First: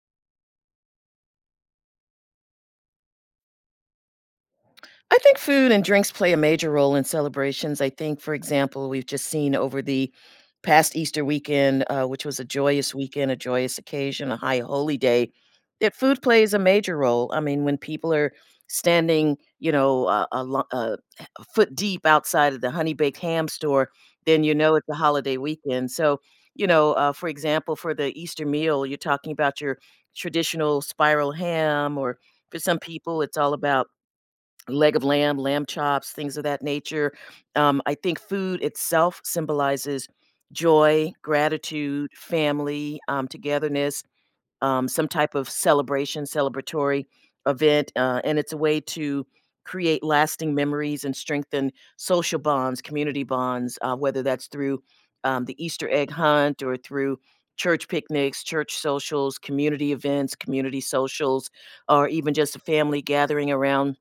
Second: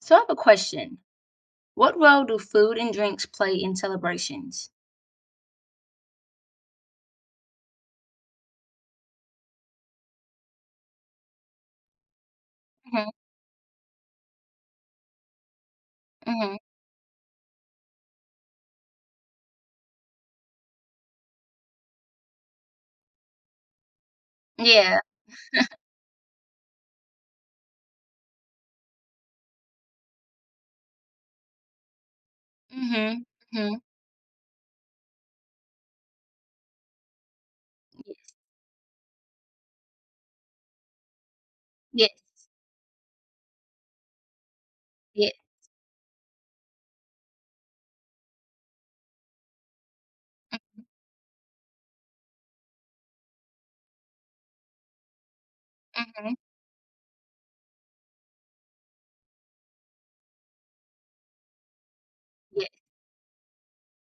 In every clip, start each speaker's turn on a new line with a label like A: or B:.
A: So I have a question. What role do food and drinks play in celebrations?
B: I think food and drinks play a major role in celebrations. I think, for example, we've just seen over the past Easter weekend, which was a joyous
A: Mhm,
B: weekend, a joyous occasion, a high holy day, that food plays a
A: mhm.
B: major role. I mean, when people are standing a foot deep outside of the Honey Baked Ham store, then you know it's a
A: Yeah.
B: holiday weekend. So, for example, for the Easter meal, you're talking about your traditional spiral ham, or for some people,
A: Mhm,
B: it's all
A: mhm.
B: about leg of lamb, lamb chops, things of that nature. I
A: Yes,
B: think food itself symbolizes joy, gratitude,
A: yes,
B: family, togetherness, some
A: yes.
B: type of celebration, celebratory event. And it's a way to create lasting memories and strengthen social bonds, community bonds, whether that's through the Easter egg
A: Mhm,
B: hunt or through church picnics, church socials, community events, community socials, or even just a
A: yes,
B: family gathering around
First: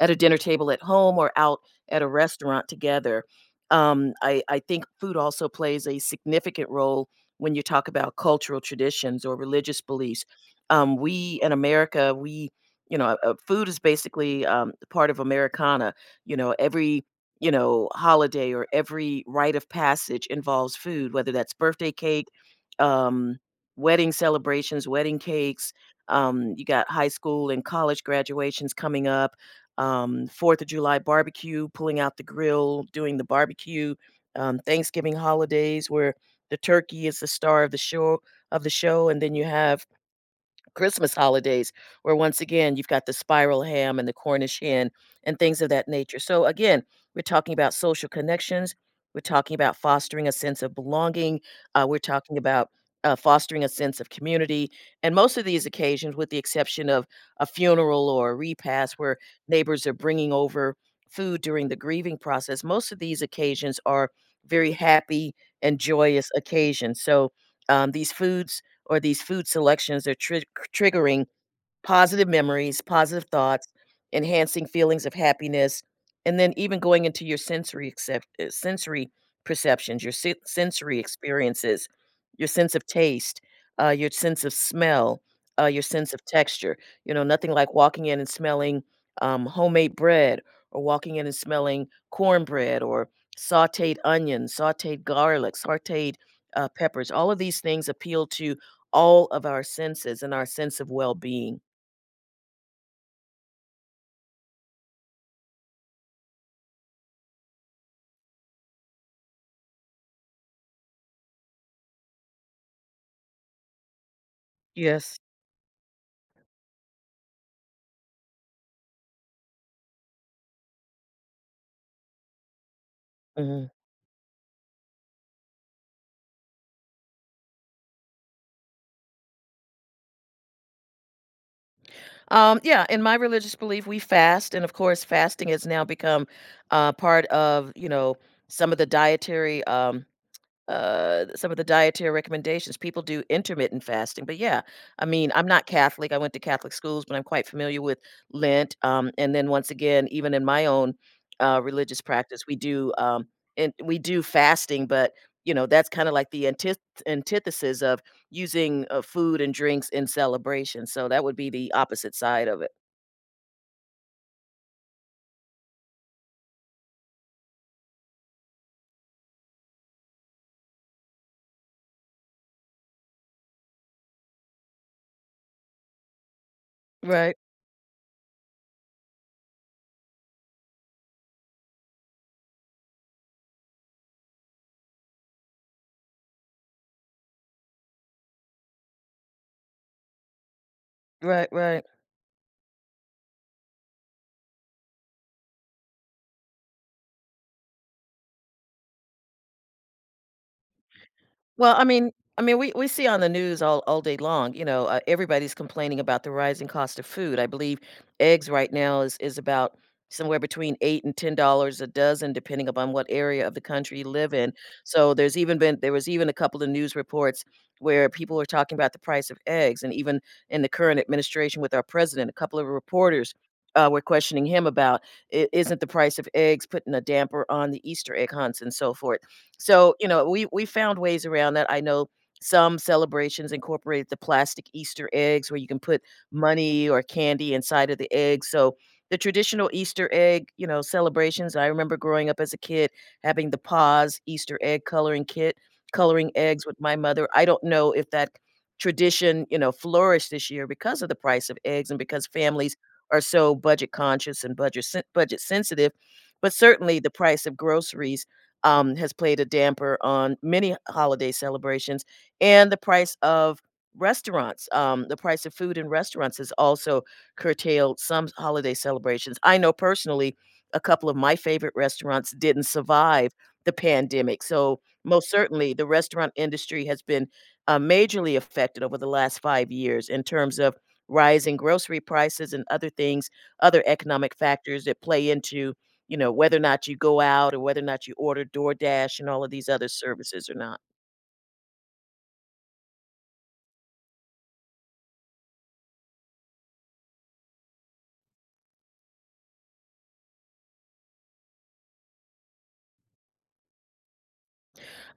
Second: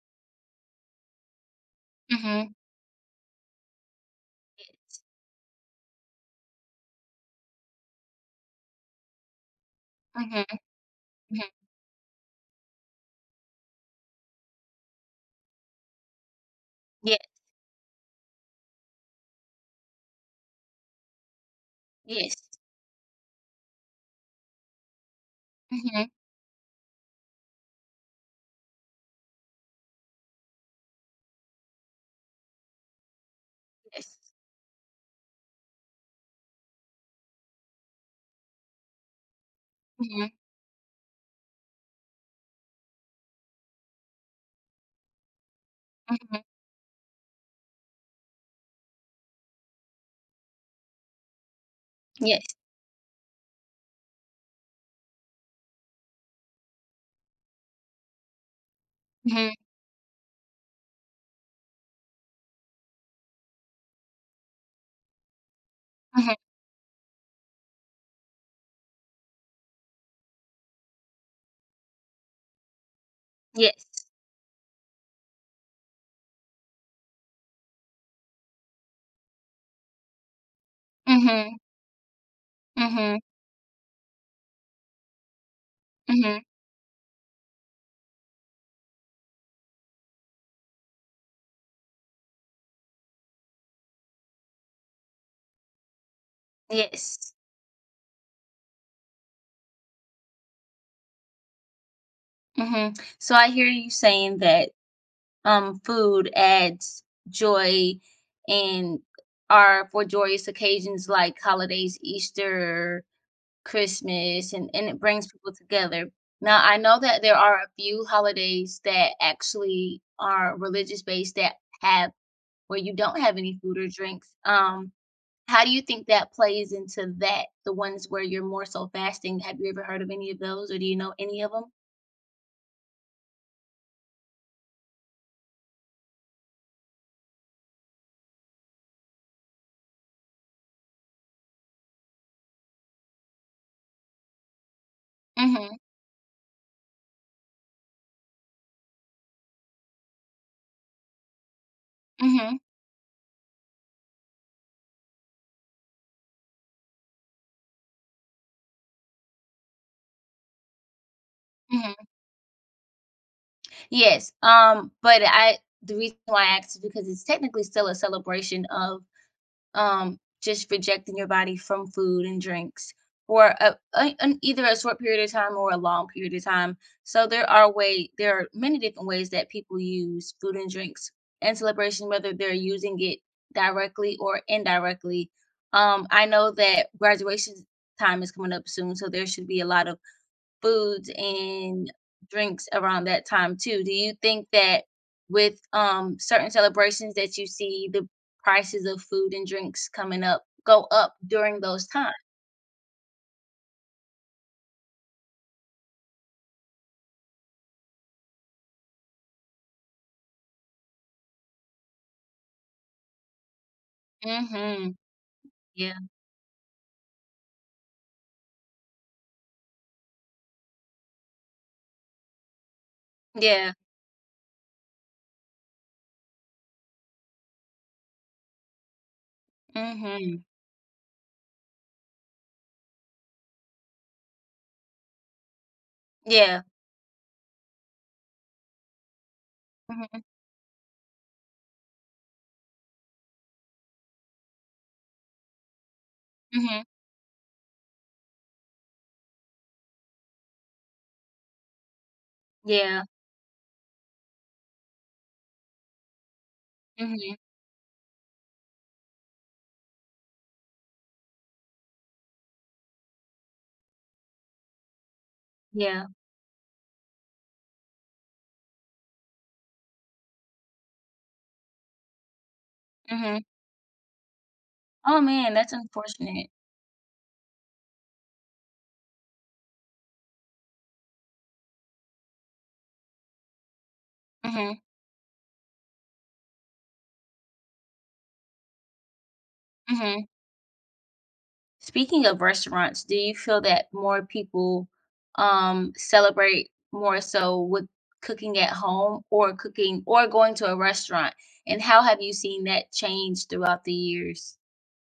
B: at a dinner table at home or out at a
A: mhm,
B: restaurant together. I think
A: yes.
B: food also plays a significant role when you talk about cultural traditions or religious beliefs.
A: Mhm,
B: We in
A: mhm.
B: America, food is basically part of Americana. You know, every
A: Yes,
B: you know holiday or every rite of passage involves food, whether that's birthday cake,
A: yes.
B: um, wedding celebrations, wedding cakes.
A: Mhm,
B: You got high school and college graduations coming up, Fourth of July barbecue, pulling out the grill, doing the barbecue,
A: yes.
B: Thanksgiving holidays where the turkey is the star of the show, and then you have
A: Mhm,
B: Christmas holidays, where once again you've got the spiral ham and the Cornish hen and things of that nature.
A: mhm.
B: So again, we're talking about social connections. We're talking about fostering a sense of belonging. Uh, we're talking
A: Yes.
B: about uh, fostering a sense of community. And most of these occasions, with the exception of a funeral or a repast where
A: Mhm,
B: neighbors are bringing over food during the grieving process, most of these occasions are very happy and joyous
A: mhm.
B: occasions. So these foods or these food selections are triggering positive memories, positive thoughts,
A: Yes.
B: enhancing feelings of happiness, and then even going into your sensory perceptions, your sensory
A: Mhm,
B: experiences, your sense of
A: mhm,
B: taste, your sense of smell, your sense of
A: mhm.
B: texture. You know, nothing like walking in and smelling, homemade bread or walking in and smelling cornbread or sautéed onions, sautéed garlic, sautéed, peppers. All
A: Yes.
B: of these things appeal to all of our senses and our sense of well-being.
A: Mhm. So I hear you saying that food adds joy and are for joyous occasions like holidays, Easter, Christmas, and it
B: Yes.
A: brings people together. Now, I know that there are a few holidays that actually are religious based that have where you don't have any
B: Mhm.
A: food or drinks. How do you think that plays into that? The ones where you're more so fasting. Have you ever heard of any of those, or do you know any of them?
B: Yeah, in my religious belief, we fast, and of course, fasting has now become part of, some of the dietary some of the dietary recommendations. People do intermittent fasting. But yeah, I mean, I'm not
A: Mm-hmm.
B: Catholic. I went to Catholic schools, but I'm quite familiar with Lent. And then once again, even in my own religious practice,
A: Mm-hmm.
B: we do fasting. But you know, that's kind of like the antithesis of using food and drinks in celebration, so that would be the opposite side of it.
A: Yes, but I the reason why I asked is because it's technically still a celebration of, just rejecting your body from food and drinks for a an either a short period of time or a long period of time. So
B: Right,
A: there are many different ways that people use food and drinks and celebration, whether they're using it directly or indirectly. I know that graduation time is coming up soon, so there should be a lot of foods
B: right, right.
A: and drinks around that time too. Do you think that with certain celebrations that you see the prices of food and drinks coming up go up during
B: Well, I
A: those
B: mean
A: times?
B: I mean, we we see on the news all day long, everybody's complaining about the rising cost of food. I believe eggs right now is about somewhere between 8 and $10 a dozen, depending upon what area of the country you live in.
A: Mm-hmm.
B: So there
A: Yeah.
B: was even a couple of news reports where people were talking about the price of eggs, and even in the current administration with our president, a couple of reporters
A: Yeah.
B: were questioning him about, isn't the price of eggs putting a damper on the Easter egg hunts and so forth? So, you know,
A: Mm-hmm.
B: we found ways around that. I know some celebrations incorporated the plastic Easter eggs where you can put
A: Yeah.
B: money or candy inside of the egg. So the traditional Easter
A: Mm-hmm.
B: egg, you know, celebrations. I remember growing up as a kid, having the Paws Easter egg coloring kit, coloring eggs with
A: Mm-hmm.
B: my mother. I don't know if that tradition, you know, flourished this year, because of the price of eggs and because families
A: Yeah.
B: are so budget conscious and budget sensitive. But certainly the
A: Mm-hmm.
B: price of groceries, has played a damper on many holiday celebrations. And the price of restaurants, the price of food in
A: Yeah.
B: restaurants has also curtailed some holiday celebrations. I know personally a couple of my favorite restaurants didn't survive
A: Mm-hmm.
B: the pandemic. So,
A: Oh
B: most
A: man,
B: certainly,
A: that's
B: the restaurant
A: unfortunate.
B: industry has been majorly affected over the last 5 years in terms of rising grocery prices and other things, other economic
A: Mm-hmm.
B: factors that play into, you know, whether or not you go out or whether or not you order DoorDash and all of these other
A: Mm-hmm.
B: services or not.
A: Speaking of restaurants, do you feel that more people, celebrate more so with cooking at home or cooking or going to a restaurant? And how have you seen that change throughout the years?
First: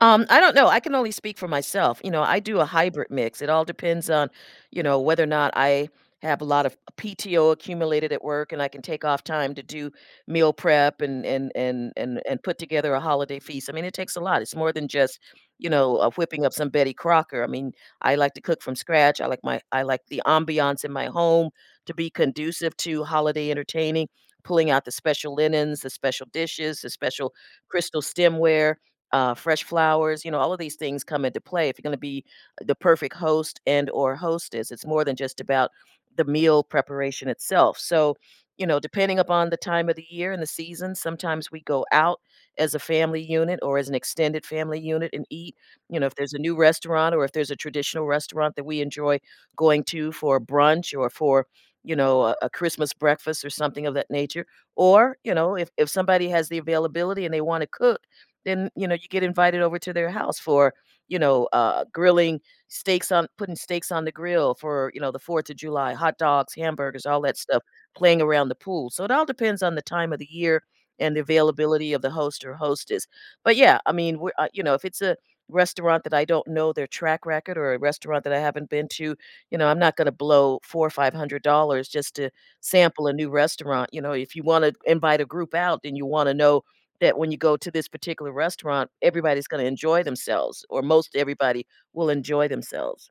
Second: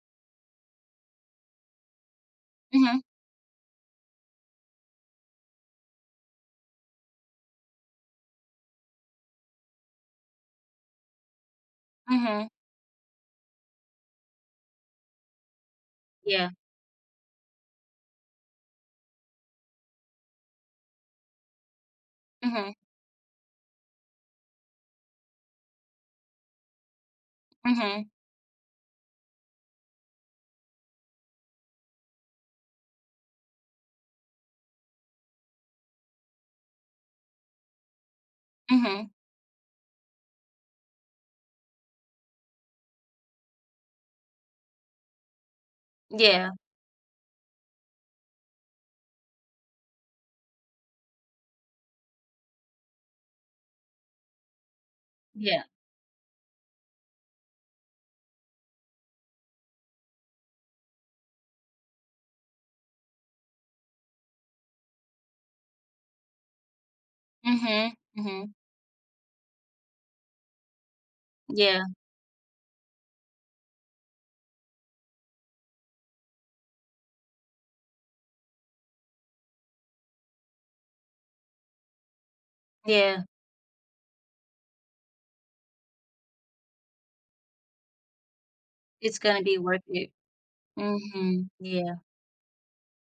B: I don't know. I can only speak for myself. You know, I do a
A: Mhm,
B: hybrid mix. It all depends on, you know, whether or not I have a lot of PTO accumulated at work and I can take off time to do meal prep and
A: mhm,
B: put together a holiday feast. I mean, it takes a lot. It's more than just, whipping
A: yeah,
B: up some Betty Crocker. I mean, I like to cook from scratch. I like the ambiance in my home to be
A: mhm,
B: conducive to holiday entertaining, pulling out the special linens, the special dishes, the special crystal
A: mhm,
B: stemware, fresh flowers. You know, all of these things come into play. If you're going to be the perfect host and or hostess, it's more than just about the meal preparation itself. So, you know,
A: mhm,
B: depending upon the time of the year and the season, sometimes we go out as a family unit or as an extended family unit and eat. You know, if there's a
A: yeah,
B: new restaurant or if there's a traditional restaurant that we enjoy going to for brunch or for, you know a Christmas breakfast or something of that nature, or you know,
A: yeah,
B: if somebody has the availability and they want to cook, then, you know, you get invited over to their house for, grilling steaks on putting steaks on the grill for, you know, the 4th of July, hot dogs, hamburgers, all that stuff,
A: mhm,
B: playing around the
A: mhm,
B: pool. So it all depends on the time of the year and the
A: yeah,
B: availability of the host or hostess. But yeah, I mean, we're, you know, if it's a restaurant that I don't know their track record or a restaurant that I haven't been to, you know, I'm not going to blow four or five hundred dollars just to sample a
A: yeah,
B: new restaurant. You know, if you want to invite a group out, then you want to know that when you go to this particular restaurant,
A: it's gonna
B: everybody's
A: be
B: gonna
A: worth
B: enjoy
A: it.
B: themselves, or most
A: Mhm,
B: everybody
A: yeah,
B: will enjoy themselves.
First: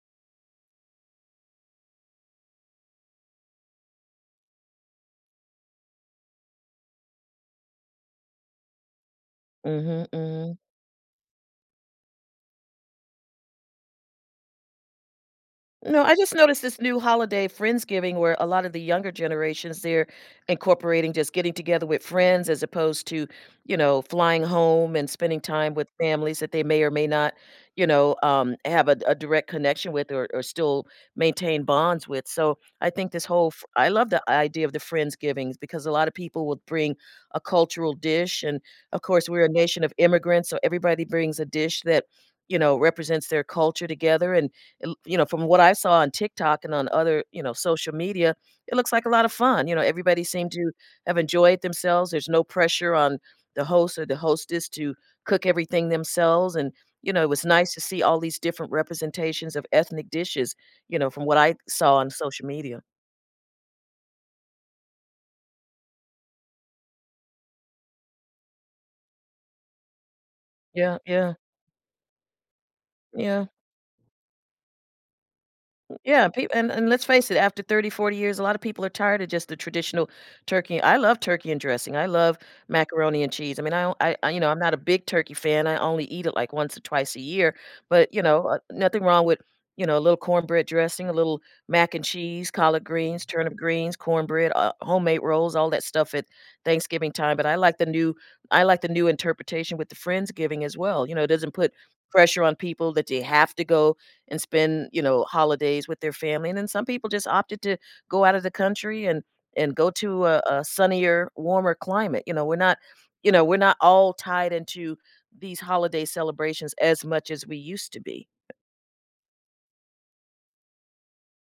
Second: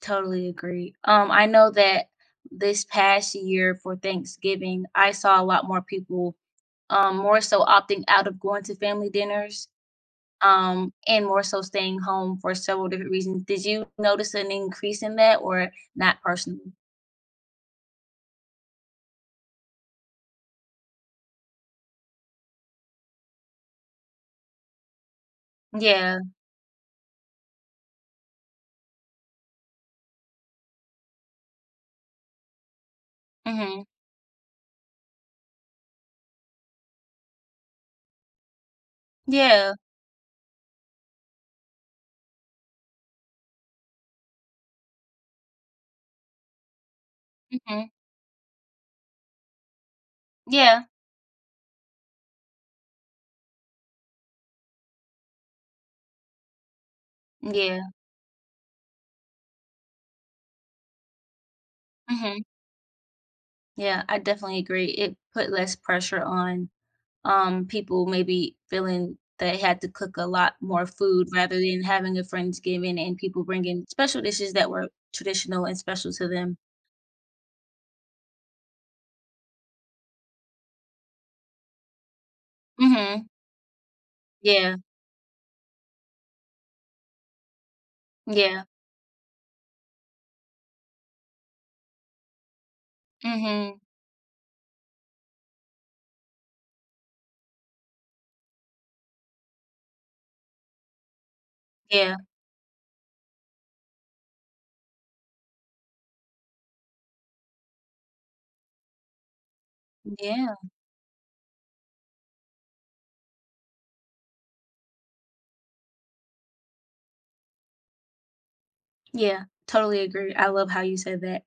A: totally agree. I know that this past year for Thanksgiving, I saw a lot more people more so opting out of going to family dinners
B: Mhm, mhm.
A: and more so staying home for several different reasons. Did you notice an increase in that or
B: No, I
A: not
B: just noticed
A: personally?
B: this new holiday, Friendsgiving, where a lot of the younger generations, they're incorporating just getting together with friends as opposed to, you know, flying home and spending time with
A: Yeah.
B: families that they may or may not, have a direct connection with, or still maintain bonds with. So I think this whole,
A: Mm-hmm.
B: I love the idea of the Friendsgivings, because a lot of people will bring a cultural dish. And of course, we're a
A: Yeah.
B: nation of immigrants, so everybody brings a dish that, you know, represents their culture together. And it l you know, from what I saw on TikTok and on other, you know,
A: Mm-hmm.
B: social media, it looks like a lot of fun. You know, everybody seemed to
A: Yeah.
B: have enjoyed themselves. There's no pressure on the host or the hostess to cook everything themselves, and, you know, it was nice to
A: Yeah.
B: see all these different representations of ethnic dishes, you know, from what I saw on
A: Mm-hmm.
B: social media.
A: Yeah. I definitely agree. It put less pressure on people maybe feeling they had to cook a lot more
B: Yeah,
A: food
B: yeah,
A: rather than having a Friendsgiving and people
B: yeah.
A: bringing special dishes that were traditional and special to
B: Yeah, peop
A: them.
B: and let's face it, after 30, 40 years, a lot of people are tired of just the traditional turkey. I love turkey and dressing. I love macaroni
A: Mm-hmm.
B: and cheese. I mean, I don't I, you know, I'm not a
A: Yeah.
B: big turkey fan. I only eat it, like, once or twice a year, but, you know,
A: Yeah.
B: nothing wrong with, you know, a little cornbread dressing, a little mac and cheese, collard greens, turnip
A: Mm-hmm.
B: greens, cornbread, homemade rolls, all that stuff at Thanksgiving time. But I like the new, I like the new interpretation with the Friendsgiving as well. You know, it doesn't put
A: Yeah.
B: pressure on people that they have to go and spend, you know, holidays with their family. And then some people just opted to go out of the country and go to a,
A: Yeah,
B: a sunnier, warmer climate. You know, we're not all tied into these holiday celebrations as much as we used to be.
A: yeah, totally agree. I love how you said that.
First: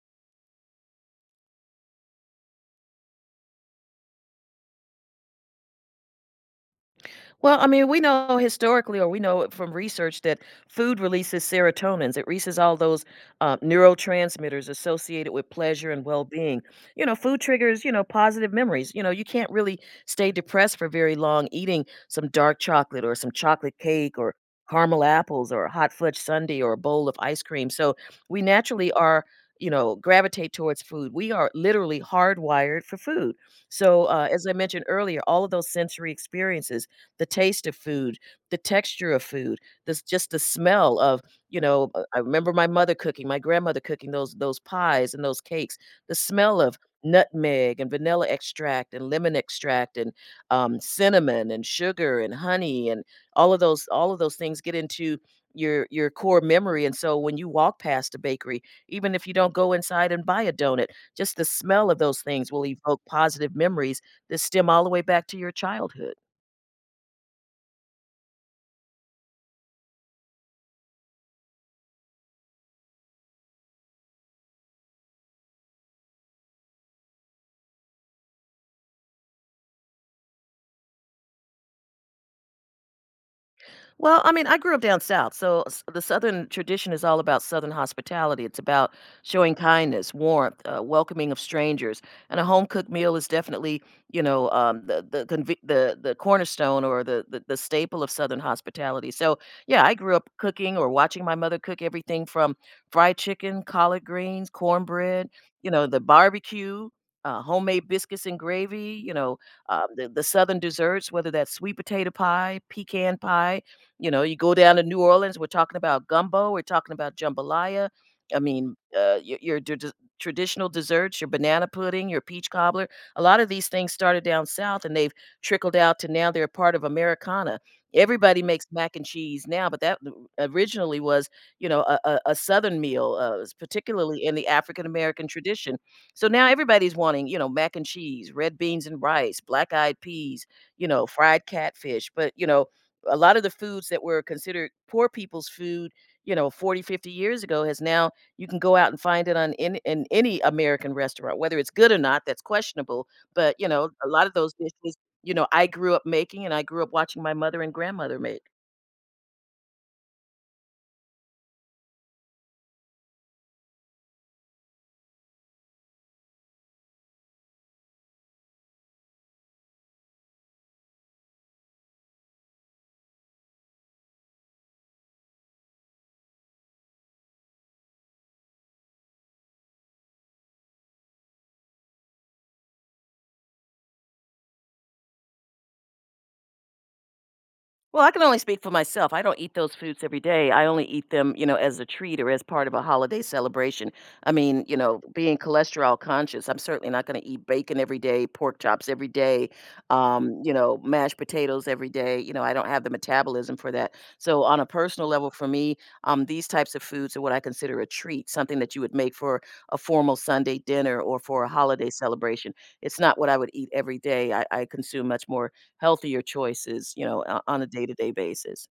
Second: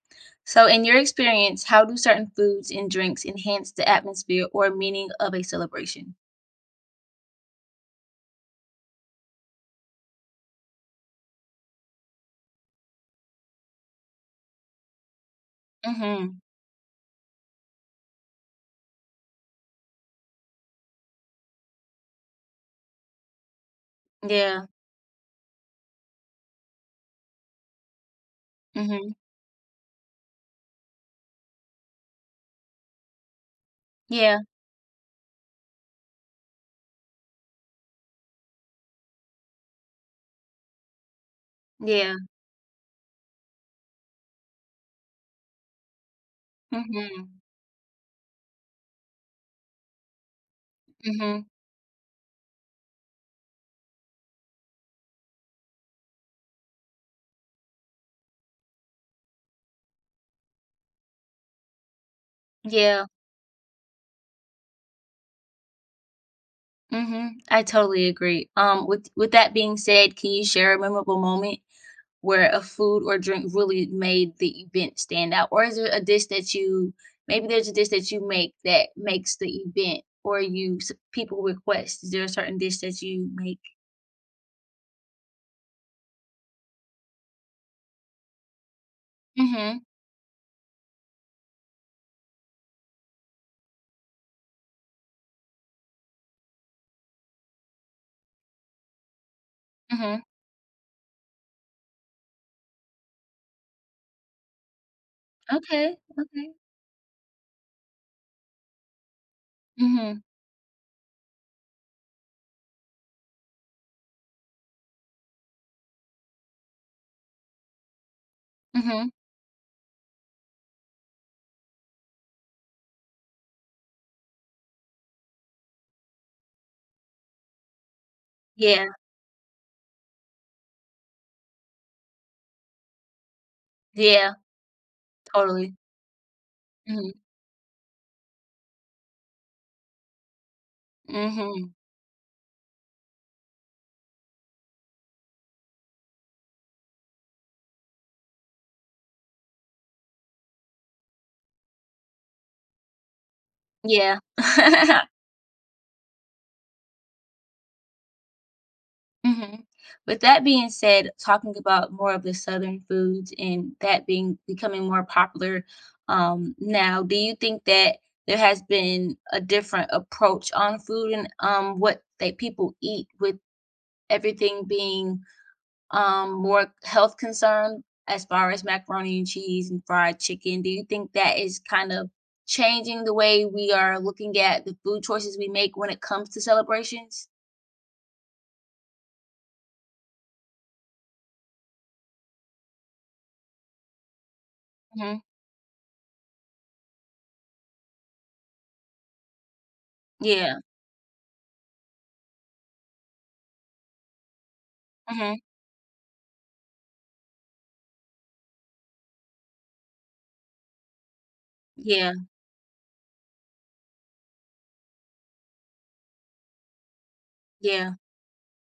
A: So, in your experience, how do certain foods and drinks enhance the atmosphere or meaning of a celebration?
B: Well, I mean, we know historically, or we know it from research, that food releases serotonins. It releases all those neurotransmitters associated with pleasure and well
A: Mhm.
B: being. Food triggers, positive memories. You know, you can't really stay depressed for very long eating some dark chocolate or some chocolate cake or
A: Yeah.
B: caramel apples or a hot fudge sundae or a bowl of ice cream. So we naturally
A: Mhm.
B: are. You know, gravitate towards food. We are literally hardwired for food. So,
A: Yeah.
B: as I mentioned earlier, all of those sensory experiences, the taste of food, the texture of food, this just the smell of,
A: Yeah.
B: I remember my mother cooking, my grandmother cooking those pies and those cakes, the smell of
A: Mhm.
B: nutmeg and vanilla extract and lemon extract and
A: Mhm.
B: cinnamon and sugar and honey and all of those things get into your core memory, and so when you walk past a bakery, even if you don't go inside and buy a donut, just the smell of those things will evoke
A: Yeah.
B: positive memories that stem all the way back to your childhood.
A: Mhm. I totally agree. With that being said, can you share a memorable moment where a food or drink really made the event stand out? Or is there a dish that you maybe there's a dish that you make that makes the event or you s- people request? Is there a certain dish that you make?
B: Well, I mean, I grew up down south, so the Southern tradition is all about Southern hospitality. It's about showing
A: Mhm.
B: kindness, warmth, welcoming of strangers, and a home cooked meal is definitely, the cornerstone, or the staple of Southern hospitality. So, yeah, I grew
A: Mhm.
B: up cooking or watching my mother cook everything from fried chicken, collard greens, cornbread, you know,
A: Okay.
B: the
A: Okay.
B: barbecue. Homemade biscuits and gravy, you know, the,
A: Mhm.
B: the southern desserts, whether that's sweet potato pie, pecan pie. You know, you go down to New Orleans, we're talking about gumbo, we're talking about jambalaya. I mean,
A: Mhm.
B: traditional desserts, your banana pudding, your peach cobbler. A lot of these things started down south, and they've trickled out to now they're a part of Americana. Everybody makes
A: Yeah.
B: mac and cheese now, but originally was, you know, a Southern meal, particularly in
A: Yeah.
B: the African American
A: Totally.
B: tradition. So now everybody's
A: Mhm.
B: wanting, you know, mac and cheese, red beans and rice, black eyed peas, you know, fried
A: Mhm.
B: catfish. But, you know, a lot of the foods that were considered poor people's food, you know, 40, 50 years ago, has now you can go out and find it on in any American restaurant, whether it's good or not, that's questionable. But, you know, a
A: Yeah.
B: lot of those dishes, you know, I grew up making, and I grew up watching my mother and grandmother make.
A: hmm With that being said, talking about more of the Southern foods and that being becoming more popular now, do you think that there has been a different approach on food and what that people eat with everything being more health concerned as far as macaroni and cheese and fried chicken? Do you think that is kind of changing the way we are looking at the food choices we make when it comes to celebrations?
B: Well, I can only speak for myself. I don't eat those foods every day. I only eat them, you know, as a treat or as part of a holiday celebration. I mean, you know,
A: Hmm.
B: being cholesterol conscious, I'm certainly not going to eat bacon every day, pork chops every day, you
A: Yeah.
B: know, mashed potatoes every day. You know, I don't have the metabolism for that. So, on a personal level,
A: Hmm.
B: for me, these types of foods are what I consider a treat, something that you would make for a formal Sunday dinner or for a holiday
A: Yeah.
B: celebration. It's not what I would eat every day. I consume much more healthier choices, you know, o on a
A: Yeah,
B: day-to-day basis.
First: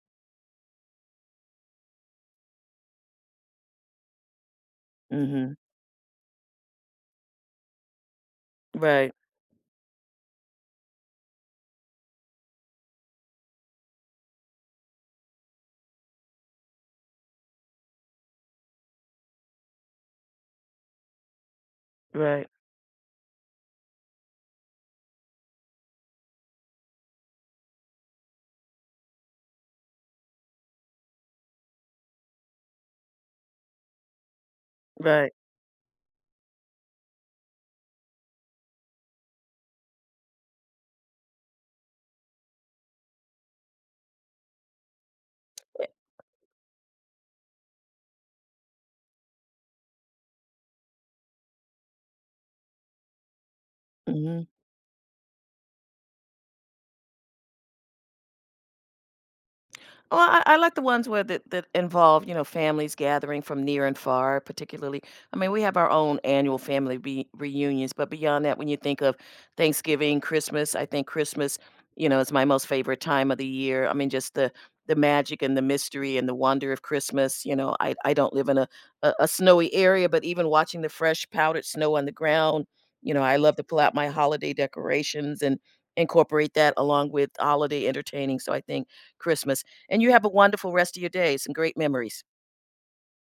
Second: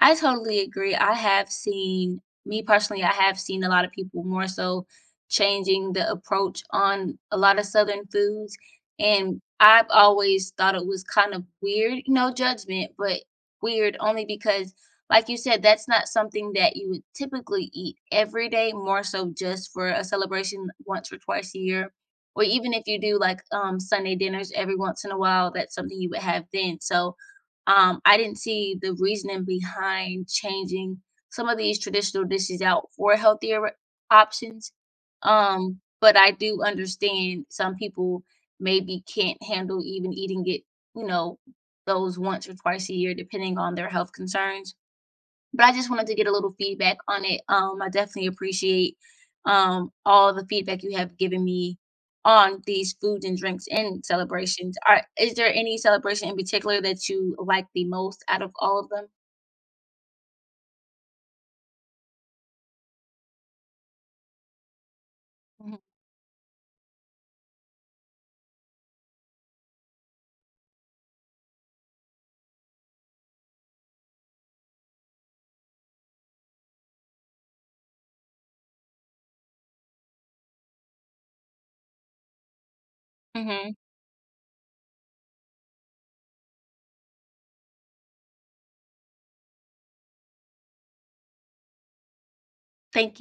A: I totally agree. I have seen I have seen a lot of people more so
B: Mhm.
A: changing the approach on a lot of Southern foods,
B: Right,
A: and I've always thought it was kind of weird, no judgment, but weird only because, like you said, that's not something that you would typically eat every day, more so just for a celebration once or twice a year. Or
B: right,
A: even if you do like Sunday dinners every once in a while, that's something you would have then. So, I didn't see the reasoning behind changing some of these traditional dishes out for healthier options.
B: right.
A: But I do understand some people maybe can't handle even eating it, you know, those once or twice a year, depending on their health concerns but I
B: Eh.
A: just wanted to get a little feedback on it. I definitely appreciate all the feedback you have given me on these foods and drinks and
B: Mhm.
A: celebrations. Are Is there any celebration in particular that you like the most out of all of them?
B: Well, I like the ones where that, that involve, you know, families gathering from near and far, particularly. I mean, we have
A: Hmm.
B: our own annual reunions, but beyond that, when you think of Thanksgiving, Christmas, I think Christmas, you know, is my most favorite time of the year. I mean, just the magic and the mystery and the wonder of Christmas. You know, I don't live in a, a snowy area, but even watching the fresh powdered snow on the ground, you know, I love to
A: Hmm.
B: pull out my holiday decorations and incorporate that along with holiday entertaining. So I think Christmas. And you have a wonderful rest of your day, some great memories.
A: Thank you.